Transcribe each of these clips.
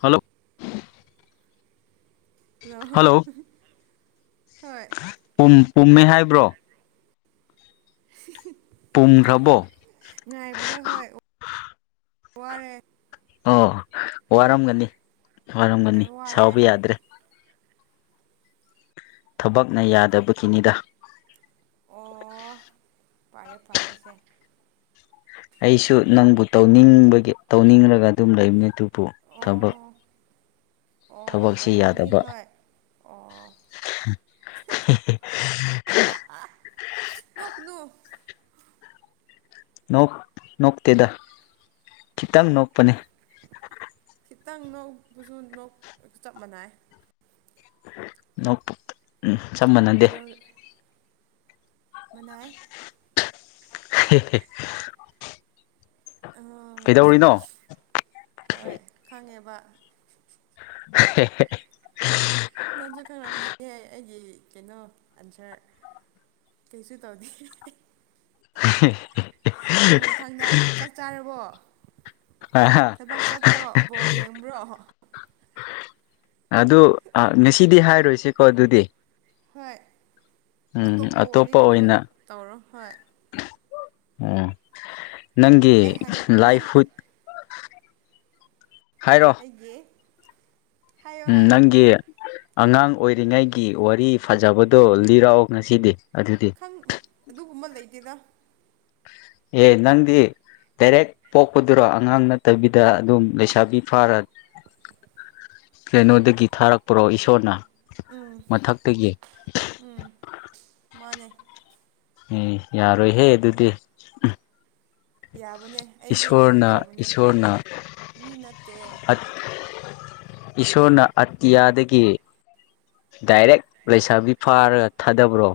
Hello ꯍ hello ꯍꯣꯏ ꯄ ꯄꯨꯝꯃꯦ ꯍꯥꯏꯕ꯭ꯔꯣ [inaudible] ꯄꯨꯡꯈ꯭ꯔꯕꯣ ꯉꯥꯏꯕꯗ ꯍꯣꯏ ꯋꯥꯔꯦ ꯑꯣ ꯋꯥꯔꯝꯒꯅꯤ ꯈꯔ ꯋꯥꯔꯝꯒꯅꯤ ꯋꯥꯔꯦ ꯁꯥꯎꯕ ꯌꯥꯗ꯭ꯔꯦ ꯊꯕꯛꯅ ꯌꯥꯗꯕꯒꯤꯅꯤꯗ ꯑꯣ ꯐꯔꯦ ꯐꯔꯦꯁꯦ ꯑꯩꯁꯨ ꯅꯪꯕꯨ ꯇꯧꯅꯤꯡꯕꯒꯤ ꯇꯧꯅꯤꯡꯂꯒ ꯑꯗꯨꯝ ꯂꯩꯕꯅꯦ ꯑꯗꯨꯕꯨ ꯊꯕꯛ ꯑꯣ ꯑꯣ ꯊꯕꯛꯁꯤ ꯑꯣꯏꯔꯪꯃꯅꯤ ꯌꯥꯗꯕ ꯍꯣꯏ ꯑꯣ ꯅ ꯀꯅꯨ ꯣꯛ ꯅꯣꯛꯇꯦꯗ ꯈꯤꯇꯪ ꯅꯣꯛꯄꯅꯦ ꯈꯤꯇꯪ ꯅꯧꯕꯁꯨꯣꯛ ꯆꯞ ꯃꯥꯟꯅꯩ ꯅꯄ ꯎꯝ ꯆꯞ ꯃꯥꯟꯅꯩ ꯀꯩꯗꯧꯔ ꯃꯅꯥꯏ [inaudible] ꯎ ꯀꯩꯗꯧꯔꯤꯅꯣ ꯍꯣꯏ ꯈꯪꯉꯦꯕ [inaudible] ꯅꯪꯁꯨ ꯈꯪꯔꯥꯎꯅꯤꯍꯦ ꯑꯩꯒꯤ ꯀꯩꯅꯣ ꯑꯟꯁꯔ ꯀꯩꯁꯨ ꯇꯥꯎꯗꯤ [inaudible] ꯑꯗꯨ ꯃꯊꯪꯗ ꯆꯠ ꯆꯥꯔꯕꯣ ꯊꯕꯛ ꯆꯠꯇ꯭ꯔꯣꯕꯣ ꯌꯦꯡꯕ꯭ꯔꯣ ꯑꯗꯣ ꯉꯁꯤꯗꯤ ꯍꯥꯏꯔꯣꯏꯁꯤꯀꯣ ꯑꯗꯨꯗꯤ꯫ ꯍꯣꯏ ꯎꯝ ꯑꯇꯣꯞꯄ ꯋꯥꯔꯤ ꯀꯩꯅꯣ ꯇꯧꯔꯣ ꯍꯣꯏ ꯑꯣ ꯅꯪꯒꯤ ꯑꯩ ꯍꯪꯒꯦ ꯂꯥꯏ ꯅꯪ ꯍꯨꯠ ꯍꯥꯏꯔꯣ ꯑꯦ ꯎꯝ ꯅꯪꯒꯤ ꯑꯉꯥꯡ ꯑꯣꯏꯔꯤꯉꯩꯒꯤ ꯋꯥꯔꯤ ꯐꯖꯕꯗꯣ ꯂꯤꯔꯛꯑꯣ ꯉꯁꯤꯗꯤ ꯑꯗꯨꯗꯤ꯫ ꯪ ꯑꯗꯨꯒꯨꯝꯕ ꯂꯩꯇꯦꯗ ꯑꯦ ꯅꯪꯗꯤ ꯗꯥꯏꯔꯦꯛ ꯄꯣꯛꯄꯗꯨꯔꯣ ꯑꯉꯥꯡ ꯅꯠꯇꯕꯤꯗ ꯑꯗꯨꯝ ꯂꯩꯁꯥꯕꯤ ꯐꯥꯔ ꯀꯩꯅꯣꯗꯒꯤ ꯊꯥꯔꯛꯄ꯭ꯔꯣ ꯏꯁꯣꯔꯅ ꯎꯝ ꯃꯊꯛꯇꯒꯤ? ꯎꯝ ꯃꯥꯅꯦ ꯝ ꯌꯥꯔꯣꯏꯍꯦ ꯑꯗꯨꯗꯤ ꯌꯥꯕꯅꯦ ꯑꯩꯗꯤ ꯀꯩꯅꯣ ꯏꯁꯣꯔꯅ ꯇꯧꯕꯅꯦ ꯏꯁꯣꯔꯅ ꯃꯤ ꯅꯠꯇꯦ ꯐꯠ ꯏꯁꯣꯔꯅ ꯑꯇꯤꯌꯥꯗꯒꯤ ꯗꯥꯏꯔꯦꯛ ꯂꯩꯁꯥꯕꯤ ꯐꯥꯔꯒ ꯊꯥꯗꯕ꯭ꯔꯣ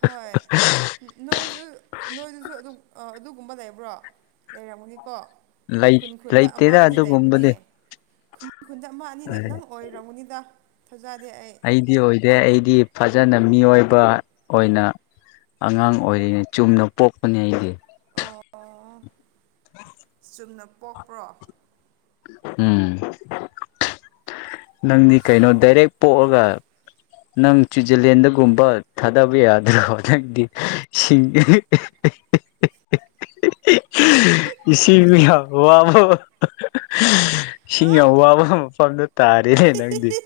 ꯍꯣꯏ ꯅꯣꯏꯖꯨ ꯑ ꯅꯣꯏꯗꯨꯖꯨ ꯑꯗꯨ ꯑ ꯑꯗꯨꯒꯨꯝꯕ ꯂꯩꯕ꯭ꯔꯣ ꯂꯩꯔꯝꯃꯅꯤꯀꯣ ꯂꯩ ꯈꯨꯟ ꯈꯨꯟꯗ ꯑꯃ ꯂꯩꯇꯦꯗ ꯑꯅꯤ ꯂꯩꯕꯅꯦ ꯑꯗꯨꯒꯨꯝꯕꯗꯤ ꯃꯤ ꯈꯨꯟꯗ ꯑꯃ ꯑꯅꯤꯅꯦ ꯅꯪ ꯑꯣꯏꯔꯝꯒꯅꯤꯗ ꯊꯥꯖꯗꯦ ꯑꯩ ꯑꯩꯗꯤ ꯑꯣꯏꯗꯦ ꯑꯩꯗꯤ ꯐꯖꯅ ꯃꯤꯑꯣꯏꯕ ꯑꯣꯏꯅ ꯑꯉꯥꯡ ꯑꯣꯏꯔꯤꯉꯩ ꯆꯨꯝꯅ ꯄꯣꯛꯄꯅꯦ ꯑꯩꯗꯤ ꯑꯣ ꯆꯨꯝꯅ ꯄꯣꯛꯄ꯭ꯔꯣ ꯎꯝ ꯅꯪꯗꯤ ꯀꯩꯅꯣ ꯗꯥꯏꯔꯦꯛ ꯄꯣꯛꯑꯒ ꯅꯪ ꯁ꯭ꯋꯤꯖꯔꯂꯦꯟꯗꯒꯨꯝꯕ ꯊꯥꯗꯕ ꯌꯥꯗ꯭ꯔꯣ ꯅꯪꯗꯤꯁꯤꯡ [inaudible] ꯏꯁꯤꯡ ꯃꯤ ꯌꯥꯝ ꯑꯕ ꯏ ꯍꯥ ꯌꯥꯝ ꯑꯋꯥꯕ ꯑꯃ ꯐꯥꯡꯒ ꯇꯥꯔꯦ ꯅꯪꯗꯤ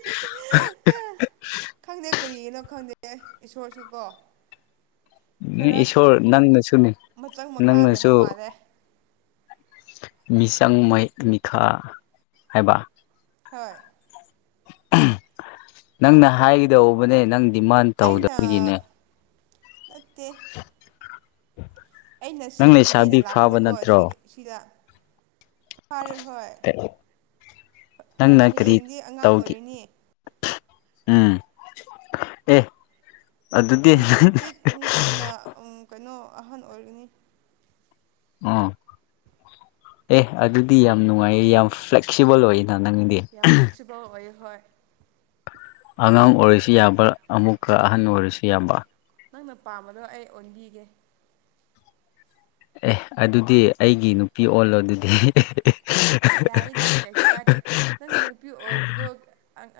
ꯈꯪꯗꯦ ꯀꯔꯤꯅꯣ ꯈꯪꯗꯦ ꯏꯁꯣꯔꯁꯨ ꯀꯣ ꯈꯔ ꯏꯁꯣꯔ ꯅꯪꯅꯁꯨꯅꯤ ꯃꯆꯪ ꯃꯈꯥ ꯂꯩꯕ ꯅꯪꯅꯁꯨ ꯃꯥꯜꯂꯦ ꯃꯤꯁꯪ ꯃꯌꯦꯛ ꯃꯤꯈꯥ ꯍꯥꯏꯕ ꯍꯣꯏ ꯅꯪꯅ ꯍꯥꯏꯒꯗꯧꯕꯅꯦ ꯅꯪ ꯗꯤꯃꯥꯟ ꯑꯩꯅ ꯇꯧꯗꯕꯒꯤꯅꯦ ꯅꯠꯇꯦ [inaudible] ꯑꯩꯅ ꯅꯪ ꯁꯦꯝꯈꯤꯒꯦꯅ ꯂꯩꯁꯥꯕꯤ ꯐꯥꯕ ꯂꯥꯛꯄꯅꯦꯀꯣ ꯁꯤ ꯅꯠꯇ꯭ꯔꯣ ꯁꯤꯗ ꯐꯔꯦ ꯍꯣꯏ ꯍꯣꯏ ꯅꯪꯅ ꯀꯔꯤ ꯍꯌꯦꯡꯗꯤ ꯑꯉꯥꯡ ꯇꯧꯒꯦ ꯑꯣꯏꯔꯅꯤꯌꯦ ꯎꯝ ꯑꯦ ꯑꯗꯨꯗꯤ ꯍꯪꯆꯤꯛ ꯍꯪꯆꯤꯛꯅ ꯀꯩꯅꯣ ꯑꯍꯟ ꯑꯣꯏꯔꯤꯅꯤ ꯑꯣ ꯑꯦ ꯑꯗꯨꯗꯤ ꯌꯥꯝ ꯅꯨꯡꯉꯥꯏꯌꯦ ꯌꯥꯝ ꯐ꯭ꯂꯦꯛꯁꯤꯕꯜ ꯑꯣꯏꯌꯦꯅ ꯅꯪ ꯌꯥꯝ ꯐ꯭ꯂꯦꯛꯁꯤꯕꯜ ꯑꯣꯏ ꯍꯣꯏ ꯑꯉꯥꯡ ꯑꯣꯏꯔꯤꯁꯤ ꯌꯥꯕ꯭ꯔꯥ ꯑꯃꯨꯛꯀ ꯑꯍꯟ ꯑꯣꯏꯔꯤꯁꯤ ꯌꯥꯕ꯭ꯔꯥ ꯅꯪꯅ ꯄꯥꯝꯕꯗꯣ ꯑꯩ ꯑꯣꯟꯕꯤꯒꯦ ꯑꯦ ꯑꯗꯨꯗꯤ ꯑꯩꯒꯤ ꯅꯨꯄꯤ ꯑꯣꯜꯂꯣ ꯑꯗꯨꯗꯤ ꯌꯥꯏꯗ ꯀꯩꯁꯨ ꯇꯥꯔꯦ ꯅꯪꯅ ꯅꯨꯄꯤ ꯑꯣꯏꯕꯗꯣ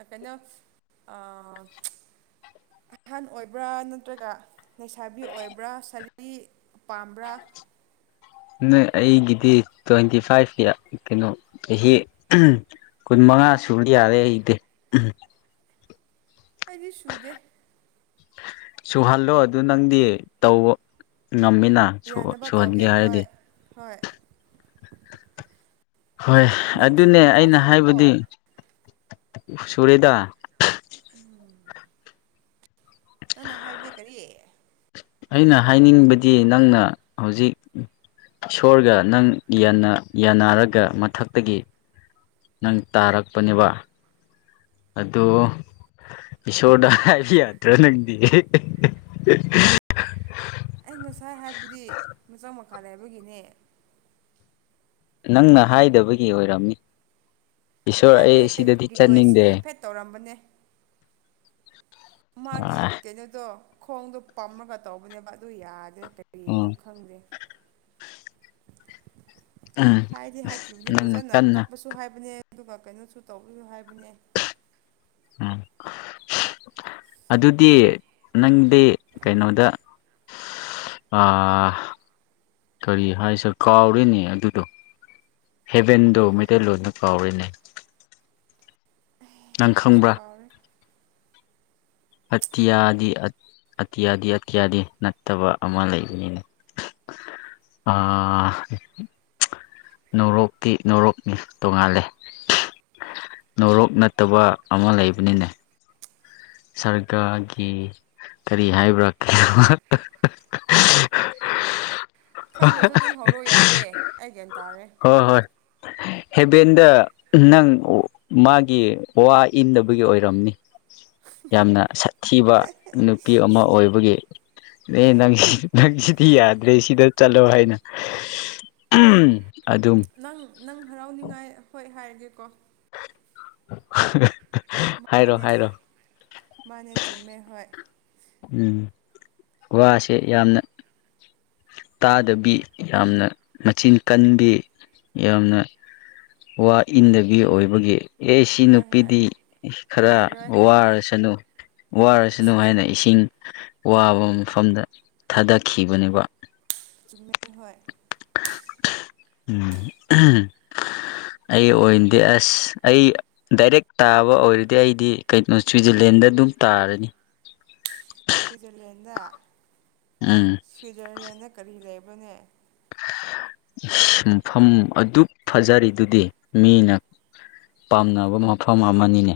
ꯀꯩꯅꯣ ꯑꯍꯜ ꯑꯣꯏꯕ꯭ꯔꯥ ꯅꯠꯇ꯭ꯔꯒ ꯂꯩꯁꯥꯕꯤ ꯑꯣꯏꯕ꯭ꯔꯥ ꯁꯥꯔꯤ ꯄꯥꯝꯕ꯭ꯔꯥ ꯅꯣꯏ ꯑꯩꯒꯤꯗꯤ ꯇ꯭ꯋꯦꯟꯇꯤ ꯐꯥꯏꯚꯀꯤ ꯀꯩꯅꯣ ꯆꯍꯤ ꯀꯨꯟ ꯃꯉꯥ ꯁꯨꯕ ꯌꯥꯔꯦ ꯑꯩꯗꯤ ꯎꯝ ꯑꯩꯗꯤ ꯁꯨꯗꯦ ꯁꯨꯍꯜꯂꯣ ꯑꯗꯨ ꯅꯪꯗꯤ ꯇꯧꯕ ꯉꯝꯃꯤꯅ ꯌꯥꯅꯕ ꯇꯧꯒꯦ ꯁꯨꯍꯟꯒꯦ ꯍꯣꯏ ꯍꯥꯏꯔꯗꯤ ꯍꯣꯏ ꯍꯣꯏ ꯅꯪ ꯅꯪꯗꯤ ꯑꯗꯨꯅꯦ ꯀꯨꯟꯊ꯭ꯔꯥ ꯑꯩꯅ ꯁꯨꯔꯦꯀꯣ ꯍꯥꯏꯕꯗꯤ ꯁꯔꯤꯗ ꯑꯝ ꯅꯪꯅ ꯍꯥꯏꯕꯅꯦ ꯀꯔꯤ ꯑꯩꯅ ꯍꯥꯏꯅꯤꯡꯕꯗꯤ ꯅꯪꯅ ꯍꯧꯖꯤꯛ ꯏꯁꯣꯔꯒ ꯅꯪ ꯌꯥꯟꯅꯔꯒ ꯃꯊꯛꯇꯒꯤ ꯅꯪ ꯇꯥꯔꯛꯄꯅꯦꯕ ꯑꯗꯣ ꯏꯁꯣꯔꯗ ꯍꯥꯏꯕ ꯌꯥꯗ꯭ꯔꯣ ꯅꯪꯗꯤ ꯑꯩ ꯉꯁꯥꯏ ꯍꯥꯏꯕꯗꯤ ꯃꯆꯥꯛ ꯃꯈꯥ ꯂꯩꯕꯒꯤꯅꯦ ꯅꯪꯅ ꯍꯥꯏꯗꯕꯒꯤ ꯑꯣꯏꯔꯝꯃꯤ ꯏꯁꯣꯔ ꯍꯥꯏꯕꯅꯦ ꯑꯩ ꯁꯤꯗꯗꯤ ꯔꯤꯀ꯭ꯋꯦꯁ ꯆꯠꯅꯤꯡꯗꯦ ꯍꯥꯏꯐꯦꯠ ꯇꯧꯔꯝꯕꯅꯦ ꯃꯥꯒꯤ ꯎꯝ ꯀꯩꯅꯣꯗꯣ ꯈꯣꯡꯗꯣ ꯄꯝꯃꯒ ꯇꯧꯕꯅꯦꯕ ꯑꯗꯨ ꯌꯥꯗꯦ ꯀꯔꯤꯒꯤꯅꯣ ꯈꯪꯗꯦ ꯎꯝ ꯍꯥꯏꯗꯤ ꯍꯥꯏꯈꯤꯕꯅꯦ ꯅꯪꯅ ꯐꯖꯅ ꯀꯟꯅ ꯀꯞꯄꯁꯨ ꯍꯥꯏꯕꯅꯦ ꯑꯗꯨꯒ ꯀꯩꯅꯣꯁꯨ ꯇꯧꯔꯁꯨ ꯍꯥꯏꯕꯅꯦ ꯎꯝ ꯑꯗꯨꯗꯤ ꯅꯪꯗꯤ ꯀꯩꯅꯣꯗ ꯀꯔꯤ ꯍꯥꯏꯁꯔ ꯀꯥꯎꯔꯤꯅꯦ ꯑꯗꯨꯗꯣ ꯍꯦꯕꯦꯟꯗꯣ ꯀꯩ ꯃꯩꯇꯩꯂꯣꯟꯗ ꯀꯥꯎꯔꯤꯅꯦ ꯅꯪ ꯑꯩꯁꯨ ꯈꯪꯕ꯭ꯔꯥ ꯀꯥꯎꯔꯦ ꯑꯇꯤꯌꯥꯗꯤ ꯑꯇꯤꯌꯥꯗꯤ ꯑꯇꯤꯌꯥꯗꯤ ꯅꯠꯇꯕ ꯑꯃ ꯂꯩꯕꯅꯤꯅ ꯑ ꯅꯔꯣꯛꯇꯤ ꯅꯔꯣꯛꯅꯤ ꯇꯣꯡꯉꯥꯜꯂꯦ ꯅꯣꯔꯣꯛ ꯅꯠꯇꯕ ꯑꯃ ꯂꯩꯕꯅꯤꯅꯦ ꯁꯔꯀꯥꯔꯒꯤ ꯀꯔꯤ ꯍꯥꯏꯕ꯭ꯔꯥ ꯀ [unintelligible] ꯈꯪꯗ꯭ꯔꯁꯨ ꯑꯗꯨꯝ ꯍꯧꯔꯣ ꯌꯥꯔꯦ ꯑꯩ ꯀꯩ ꯍꯥꯏ ꯇꯥꯔꯦ ꯍꯣꯏ ꯍꯣꯏ ꯍꯦꯕꯦꯟꯗ ꯅꯪ ꯃꯥꯒꯤ ꯋꯥ ꯏꯟꯗꯕꯒꯤ ꯑꯣꯏꯔꯝꯅꯤ ꯌꯥꯝꯅ ꯁꯥꯊꯤꯕ ꯅꯨꯄꯤ ꯑꯃ ꯑꯣꯏꯕꯒꯤ ꯑꯦ ꯅꯪ ꯅꯪ ꯁꯤꯗꯤ ꯌꯥꯗ꯭ꯔꯦ ꯁꯤꯗ ꯆꯠꯂꯣ ꯍꯥꯏꯅ ꯑꯗꯨꯝ ꯅꯪ ꯅꯪ ꯍꯔꯥꯎꯅꯤꯉꯥꯏ ꯍꯣꯏ ꯍꯥꯏꯔꯒꯦꯀꯣ [unintelligible] ꯍꯥꯏꯔꯣ ꯃꯥꯅꯦ ꯍꯥꯏꯔꯣ ꯃꯥꯅꯦ ꯆꯨꯝꯃꯦ ꯍꯣꯏ ꯎꯝ ꯋꯥꯁꯦ ꯌꯥꯝꯅ ꯇꯥꯗꯕꯤ ꯌꯥꯝꯅ ꯃꯆꯤꯟ ꯀꯟꯕꯤ ꯌꯥꯝꯅ ꯋꯥ ꯏꯟꯗꯕꯤ ꯑꯣꯏꯕꯒꯤ ꯑꯩꯁꯤ ꯍꯣꯏ ꯍꯣꯏ ꯅꯨꯄꯤꯗꯤ ꯈꯔ ꯌꯥꯔꯣꯏ ꯋꯥꯔꯁꯅꯨ ꯋꯥꯔꯁꯨ ꯅꯨꯡ ꯍꯥꯏꯥꯏꯅ ꯏꯁꯤꯡ ꯋꯥꯕ ꯃꯐꯝꯗ ꯊꯥꯗꯈꯤꯕꯅꯦꯕ ꯆꯨꯝ ꯍ ꯎꯝ ꯑꯩ ꯑꯣꯏꯅꯗꯤꯦ ꯑꯁ ꯑꯩ ꯗꯥꯏꯔꯦꯛ ꯇꯥꯕ ꯑꯣꯏꯔꯗꯤ ꯑꯩꯗꯤ ꯀꯩꯅꯣ ꯁ꯭ꯋꯤꯖꯔꯂꯦꯟꯗ ꯑꯗꯨꯝ ꯇꯥꯔꯅꯤ ꯁ꯭ꯋꯤꯠꯖꯔꯂꯦꯟꯗ ꯎꯝ ꯁ꯭ꯋꯤꯖꯔꯂꯦꯟꯗ ꯀꯔꯤ ꯂꯩꯕꯅꯦ ꯃꯐꯝ ꯑꯗꯨ ꯐꯖꯔꯤꯗꯨꯗꯤ ꯃꯤꯅ ꯄꯥꯝꯅꯕ ꯃꯐꯝ ꯑꯃꯅꯤꯅꯦ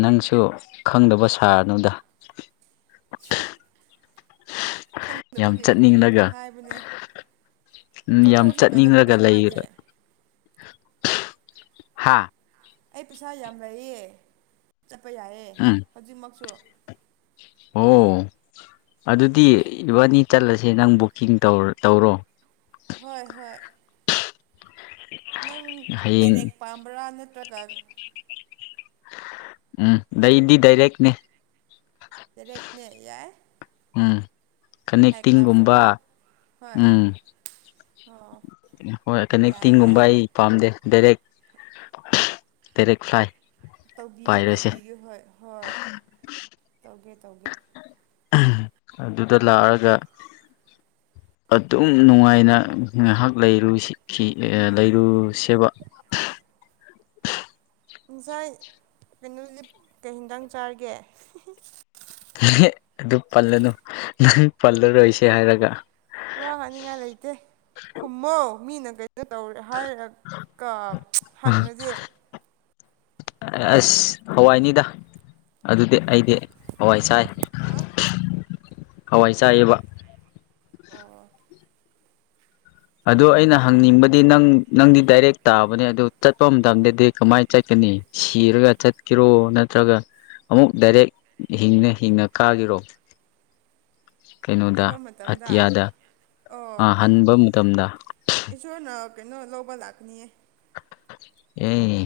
ꯅꯪꯁꯨ ꯈꯪꯗꯕ ꯁꯥꯔꯅꯗ ꯊꯪ ꯌꯥꯝ ꯆꯠꯅꯤꯡꯂꯒ ꯎꯝ ꯌꯥꯝ ꯆꯠꯊꯣꯛꯎꯁꯦ ꯀꯩꯅꯣ ꯆꯠꯅꯤꯡꯉꯒ ꯀꯩꯁꯨ ꯂꯩ ꯀꯥꯏꯗꯦ ꯍꯥ ꯑꯩ ꯄꯩꯁꯥ ꯌꯥꯝ ꯂꯩꯌꯦ ꯆꯠꯄ ꯌꯥꯏꯑꯦ ꯎꯝ ꯍꯧꯖꯤꯛꯃꯛꯁꯨ ꯑꯣ ꯑꯗꯨꯗꯤ ꯏꯕꯥꯅꯤ ꯆꯠꯂꯁꯦ ꯅꯪ ꯕꯨꯛꯀꯤꯡ ꯇꯧ ꯇꯧꯔꯣ ꯍꯣꯏ ꯍꯣꯏ ꯅꯪ ꯍꯌꯦꯡ ꯗꯥꯏꯔꯦꯛ ꯄꯥꯝꯕ꯭ꯔꯥ ꯅꯠꯇ꯭ꯔꯒ ꯎꯝ ꯑꯩꯗꯤ ꯗꯥꯏꯔꯦꯛꯅꯦ ꯔꯦꯠꯅꯦ ꯌꯥꯏ ꯎꯝ ꯍꯥꯏ ꯀꯅꯦꯛꯇꯤꯡꯒꯨꯝꯕ ꯀ꯭ꯂꯥꯁꯇꯀꯣ ꯍꯣꯏ ꯎꯝ ꯑꯣ ꯍꯣꯏ ꯀꯅꯤ ꯌꯥꯏ ꯇꯤꯡꯒꯨꯝꯕꯥ ꯌꯥꯏ ꯑꯩ ꯄꯥꯝꯗꯦ ꯗꯥꯦꯔꯦꯛ ꯗꯥꯏꯔꯦꯛ ꯐ꯭ꯂꯥꯏ ꯇꯧꯕꯤꯒꯦ ꯄꯥꯏꯔꯁꯦ ꯇꯧꯕꯤꯒꯦ ꯍꯣꯏ ꯍꯣꯏ ꯇꯧꯒꯦ ꯇꯧꯒꯦ ꯑꯗꯨꯗ ꯂꯥꯛꯑꯒ ꯑꯗꯨꯝ ꯅꯨꯡꯉꯥꯏꯅ ꯉꯥꯏꯍꯥꯛ ꯂꯩꯔꯨ ꯁꯤꯈꯤ ꯂꯩꯔꯨ ꯁꯦꯝꯕ ꯉꯁꯥꯏ ꯀꯩꯅꯣ ꯂꯤꯞ ꯀꯩ ꯍꯦꯟꯗꯥꯡ ꯆꯥꯔꯒꯦ [unintelligible] ꯅ ꯑꯗꯨ ꯄꯜꯂꯅꯨ ꯅꯪ ꯄꯜꯂꯔꯣꯏꯁꯦ ꯍꯥꯏꯔꯒ ꯋꯥ ꯍꯥꯏꯅꯤꯡꯉꯥꯏ ꯂꯩꯇꯦ ꯈꯨꯝꯃꯣ ꯃꯤꯅ ꯀꯩ ꯇꯧꯔꯦ ꯍꯥꯏꯔꯒ ꯍꯪꯉꯁꯦ ꯑꯁ ꯍꯋꯥꯏꯅꯤꯗ ꯑꯗꯨꯗꯤ ꯑꯩꯗꯤ ꯍꯋꯥꯏ ꯆꯥꯏ ꯍꯥꯥ ꯍꯋꯥꯏ ꯆꯥꯏꯑꯕ ꯑꯣ ꯑꯗꯣ ꯑꯩꯅ ꯍꯪꯅꯤꯡꯕ ꯗꯤ ꯅꯪ ꯅꯪꯗꯤ ꯗꯥꯏꯔꯦꯛ ꯇꯥꯕꯅꯦ ꯑꯗꯨ ꯆꯠꯄ ꯃꯇꯝꯗꯗꯤ ꯀꯃꯥꯏꯅ ꯆꯠꯀꯅꯤ ꯁꯤꯔꯒ ꯆꯠ ꯆꯠ ꯀꯔꯣ ꯅꯠꯇ꯭ꯔꯒ ꯑꯃꯨꯛ ꯗꯥꯏꯔꯦꯛ ꯍꯤꯡꯅ ꯍꯤꯡꯅ ꯀꯥꯈꯤꯔꯣ ꯀꯩꯅꯣꯗ ꯆꯠꯄ ꯃꯇꯝꯗ ꯑꯇꯤꯌꯥꯗ ꯑꯣ ꯍꯟꯕ ꯃꯇꯝꯗ ꯏꯁꯣꯔꯅ ꯀꯩꯅꯣ ꯂꯧꯕ ꯂꯥꯛꯅꯤꯌꯦ ꯑꯦ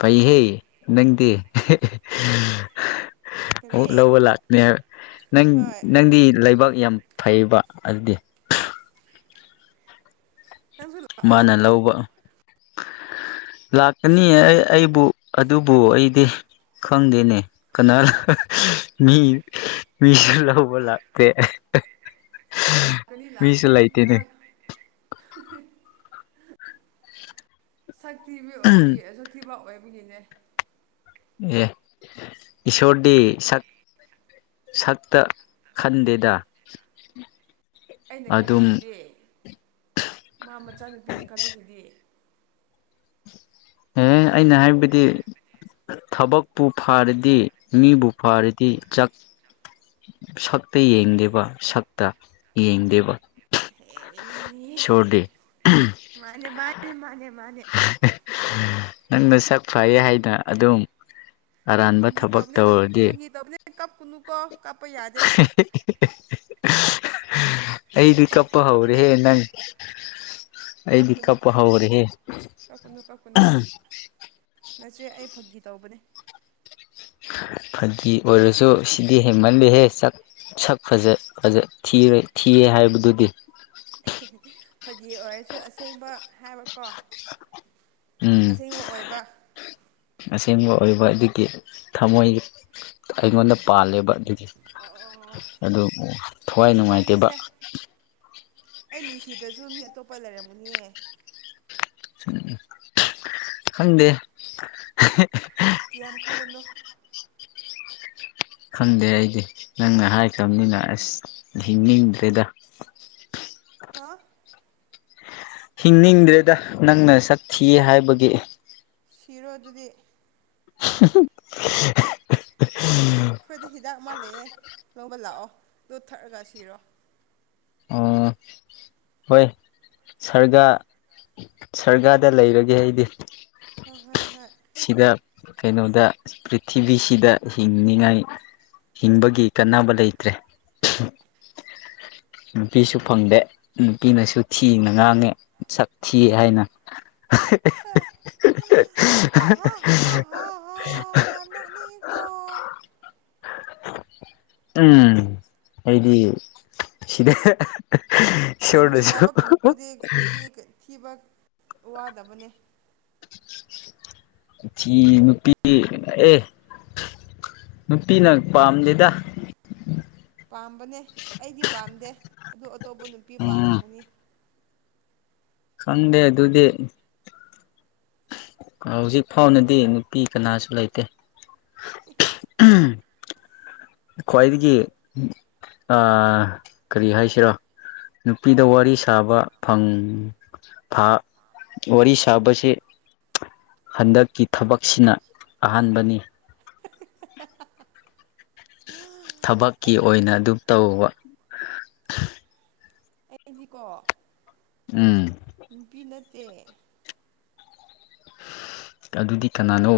ꯐꯩꯍꯦ ꯅꯪꯗꯤ ꯀꯔꯤ ꯂꯧꯕ ꯂꯥꯛꯀꯅꯦ ꯍꯥꯏꯕ ꯅꯪ ꯍꯣꯏ ꯅꯪꯗꯤ ꯂꯩꯕꯥꯛ ꯌꯥꯝ ꯐꯩꯕ ꯑꯗꯨꯗꯤ ꯅꯪꯁꯨ ꯃꯥꯅ ꯂꯥꯛꯑꯣ ꯂꯧꯕ ꯂꯥꯛꯀꯅꯤ ꯑꯩ ꯑꯩꯕꯨ ꯑꯗꯨꯕꯨ ꯑꯩꯗꯤ ꯈꯪꯗꯦꯅꯦ ꯀꯅꯥ ꯃꯤ ꯃꯤꯁꯨ ꯂꯧꯕ ꯂꯥꯛꯇꯦ ꯂꯥꯛꯀꯅꯤ ꯃꯤꯁꯨ ꯂꯥꯛꯀꯅꯤ ꯂꯩꯇꯦꯅꯦ ꯉꯥꯏꯍꯥꯛ [inaudible] ꯁꯛꯊꯤꯕꯤ ꯑꯣꯏꯕꯒꯤ ꯁꯛꯊꯤꯕ ꯑꯣꯏꯕꯒꯤꯅꯦ ꯑꯦ ꯏꯁꯣꯔꯗꯤ ꯁꯛ ꯁꯛꯇ ꯈꯟꯗꯦꯗ ꯑꯩꯅ ꯑꯗꯨꯝ ꯈꯜꯂꯤꯁꯤꯗꯤ ꯃꯥ ꯃꯆꯥꯅꯨꯄꯤꯅ ꯈꯜꯂꯤꯁꯤꯗꯤ ꯑꯦ ꯑꯩꯅ ꯍꯥꯏꯕꯗꯤ ꯊꯕꯛꯄꯨ ꯐꯔꯗꯤ ꯃꯤꯕꯨ ꯐꯔꯗꯤ ꯆꯛ ꯁꯛꯇ ꯌꯦꯡꯗꯦꯕ ꯁꯛꯇ ꯌꯦꯡꯗꯦꯕ ꯍꯦꯅꯦꯅꯦ ꯏꯁꯣꯔꯗꯤ ꯃꯥꯅꯦ ꯃꯥꯅꯦ ꯃꯥꯅꯦ ꯃꯥꯅꯦ ꯅꯪ ꯅꯁꯥꯛ ꯐꯩꯌꯦ ꯍꯥꯏ ꯅ ꯑꯗꯨꯝ ꯑꯔꯥꯟꯕ ꯊꯕꯛ ꯇꯧꯔꯗꯤ ꯀꯞꯀꯅꯨ ꯀꯞꯄ ꯌꯥꯗꯦ ꯑꯩꯗꯤ ꯅꯨꯄꯥ ꯀꯞꯄ ꯊꯣꯛꯇꯕꯅꯦ ꯍꯧꯔꯦꯍꯦ ꯅꯪ ꯑꯩꯗꯤ ꯀꯞꯀꯅꯨ ꯀꯞꯄ ꯍꯧꯔꯦꯍꯦ ꯀꯞꯀꯅꯨ ꯀꯞꯀꯅꯨ ꯅꯆꯦ ꯑꯩ ꯐꯒꯤ ꯇꯧꯕꯅꯦ ꯐꯒꯤ ꯑꯣꯏꯔꯁꯨ ꯁꯤꯗꯤ ꯍꯦꯟꯃꯜꯂꯦꯍꯦ ꯆꯛ ꯁꯛ ꯐꯖ ꯐꯖ ꯊꯤꯕꯩ ꯊꯤꯌꯦ ꯍꯥꯏꯕꯗꯨꯗꯤ ꯐꯒꯤ ꯑꯣꯏꯔꯁꯨ ꯑꯁꯦꯡꯕ ꯍꯥꯏꯕꯀꯣ ꯎꯝ ꯑꯁꯦꯡꯕ ꯑꯣꯏꯕ ꯑꯁꯦꯡꯕ ꯑꯣꯏꯕ ꯑꯗꯨꯒꯤ ꯊꯃꯣꯏ ꯑꯩꯉꯣꯟꯗ ꯄꯥꯜꯂꯦꯕ ꯑꯗꯨꯗꯤ ꯑꯣ ꯑꯗꯨ ꯊꯋꯥꯏ ꯀꯩꯁꯨ ꯅꯨꯡꯉꯥꯏꯇꯦꯕ ꯀꯥꯏꯗꯦꯁꯦ ꯑꯩ ꯅꯨꯡꯁꯤꯗ꯭ꯔꯁꯨ ꯃꯤ ꯑꯇꯣꯞꯄ ꯂꯩꯔꯝꯒꯅꯤꯌꯦ ꯎꯝ ꯈꯪꯗꯦ ꯀꯌꯥꯝ ꯈꯜꯂꯅꯨ ꯈꯪꯗꯦ ꯑꯩꯗꯤ ꯅꯪꯅ ꯍꯥꯏꯈ꯭ꯔꯕꯅꯤꯅ ꯑꯁ ꯍꯤꯡꯅꯤꯡꯗ꯭ꯔꯦꯗ ꯍꯥꯥ ꯍꯤꯡꯅꯤꯡꯗ꯭ꯔꯦꯗ ꯅꯪꯅ ꯁꯛ ꯊꯤ ꯍꯥꯏꯕꯒꯤ ꯁꯤꯔꯣ ꯑꯗꯨꯗꯤ [unintelligible] ꯑꯩꯈꯣꯏꯗ ꯍꯤꯗꯥꯛ ꯑꯃ ꯂꯩꯌꯦ ꯂꯧꯕ ꯂꯥꯛꯑꯣ ꯑꯗꯨ ꯊꯛꯑꯒ ꯁꯤꯔꯣ ꯑꯣ ꯍꯣꯏ ꯁꯥꯔꯒ ꯁꯔꯒꯥꯗ ꯂꯩꯔꯒꯦ ꯑꯩꯗꯤ ꯍꯣꯏ ꯍꯣꯏ ꯍꯣꯏ ꯁꯤꯗ ꯀꯩꯅꯣꯗ ꯄ꯭ꯔꯤꯊꯤꯕꯤꯁꯤꯗ ꯍꯤꯡꯅꯤꯉꯥꯏ ꯍꯤꯡꯕꯒꯤ ꯀꯥꯟꯅꯕ ꯂꯩꯇ꯭ꯔꯦ ꯅꯨꯄꯤꯁꯨ ꯐꯪꯗꯦ ꯅꯨꯄꯤꯅꯁꯨ ꯊꯤꯅ ꯉꯥꯡꯉꯦ ꯁꯛ ꯊꯤ ꯍꯥꯏꯅ ꯌꯥꯝ ꯅꯣꯛꯅꯤꯡꯉꯤꯀꯣ [unintelligible] ꯎꯝ ꯑꯩꯗꯤ ꯁꯤꯗ ꯖꯤꯝ ꯏꯁꯣꯔꯗꯁꯨ ꯁꯅꯥꯕ ꯀꯥꯡꯕꯨꯗꯤ ꯅꯨꯄꯤ ꯊꯤꯕ ꯋꯥꯗꯕꯅꯦ ꯊꯤ ꯅꯨꯄꯤ ꯑꯦ ꯅꯨꯄꯤꯅ ꯄꯥꯝꯗꯦꯗ ꯄꯥꯝꯕꯅꯦ ꯑꯩꯗꯤ ꯄꯥꯝꯗꯦ ꯑꯗꯨ ꯑꯇꯣꯞꯄ ꯅꯨꯄꯤ ꯎꯝ ꯄꯥꯝꯂꯝꯝꯒꯅꯤ ꯈꯪꯗꯦ ꯑꯗꯨꯗꯤ ꯍꯧꯖꯤꯛ ꯐꯥꯎꯅꯗꯤ ꯅꯨꯄꯤ ꯀꯅꯥꯁꯨ ꯂꯩꯇꯦ ꯍ ꯎꯝ ꯈ꯭ꯋꯥꯏꯗꯒꯤ ꯀꯔꯤ ꯍꯥꯏꯁꯤꯔꯣ ꯅꯨꯄꯤꯗ ꯋꯥꯔꯤ ꯁꯥꯕ ꯋꯥꯔꯤ ꯁꯥꯕꯁꯤ ꯍꯟꯗꯛꯀꯤ ꯊꯕꯛꯁꯤꯅ ꯑꯍꯥꯟꯕꯅꯤ ꯊꯕꯛꯀꯤ ꯑꯩ ꯑꯣꯏꯅ ꯑꯗꯨꯝ ꯇꯧꯕ ꯑꯩꯗꯤꯀꯣ ꯎꯝ ꯅꯨꯄꯤ ꯅꯠꯇꯦ ꯑꯗꯨꯗꯤ ꯀꯅꯥꯅꯣ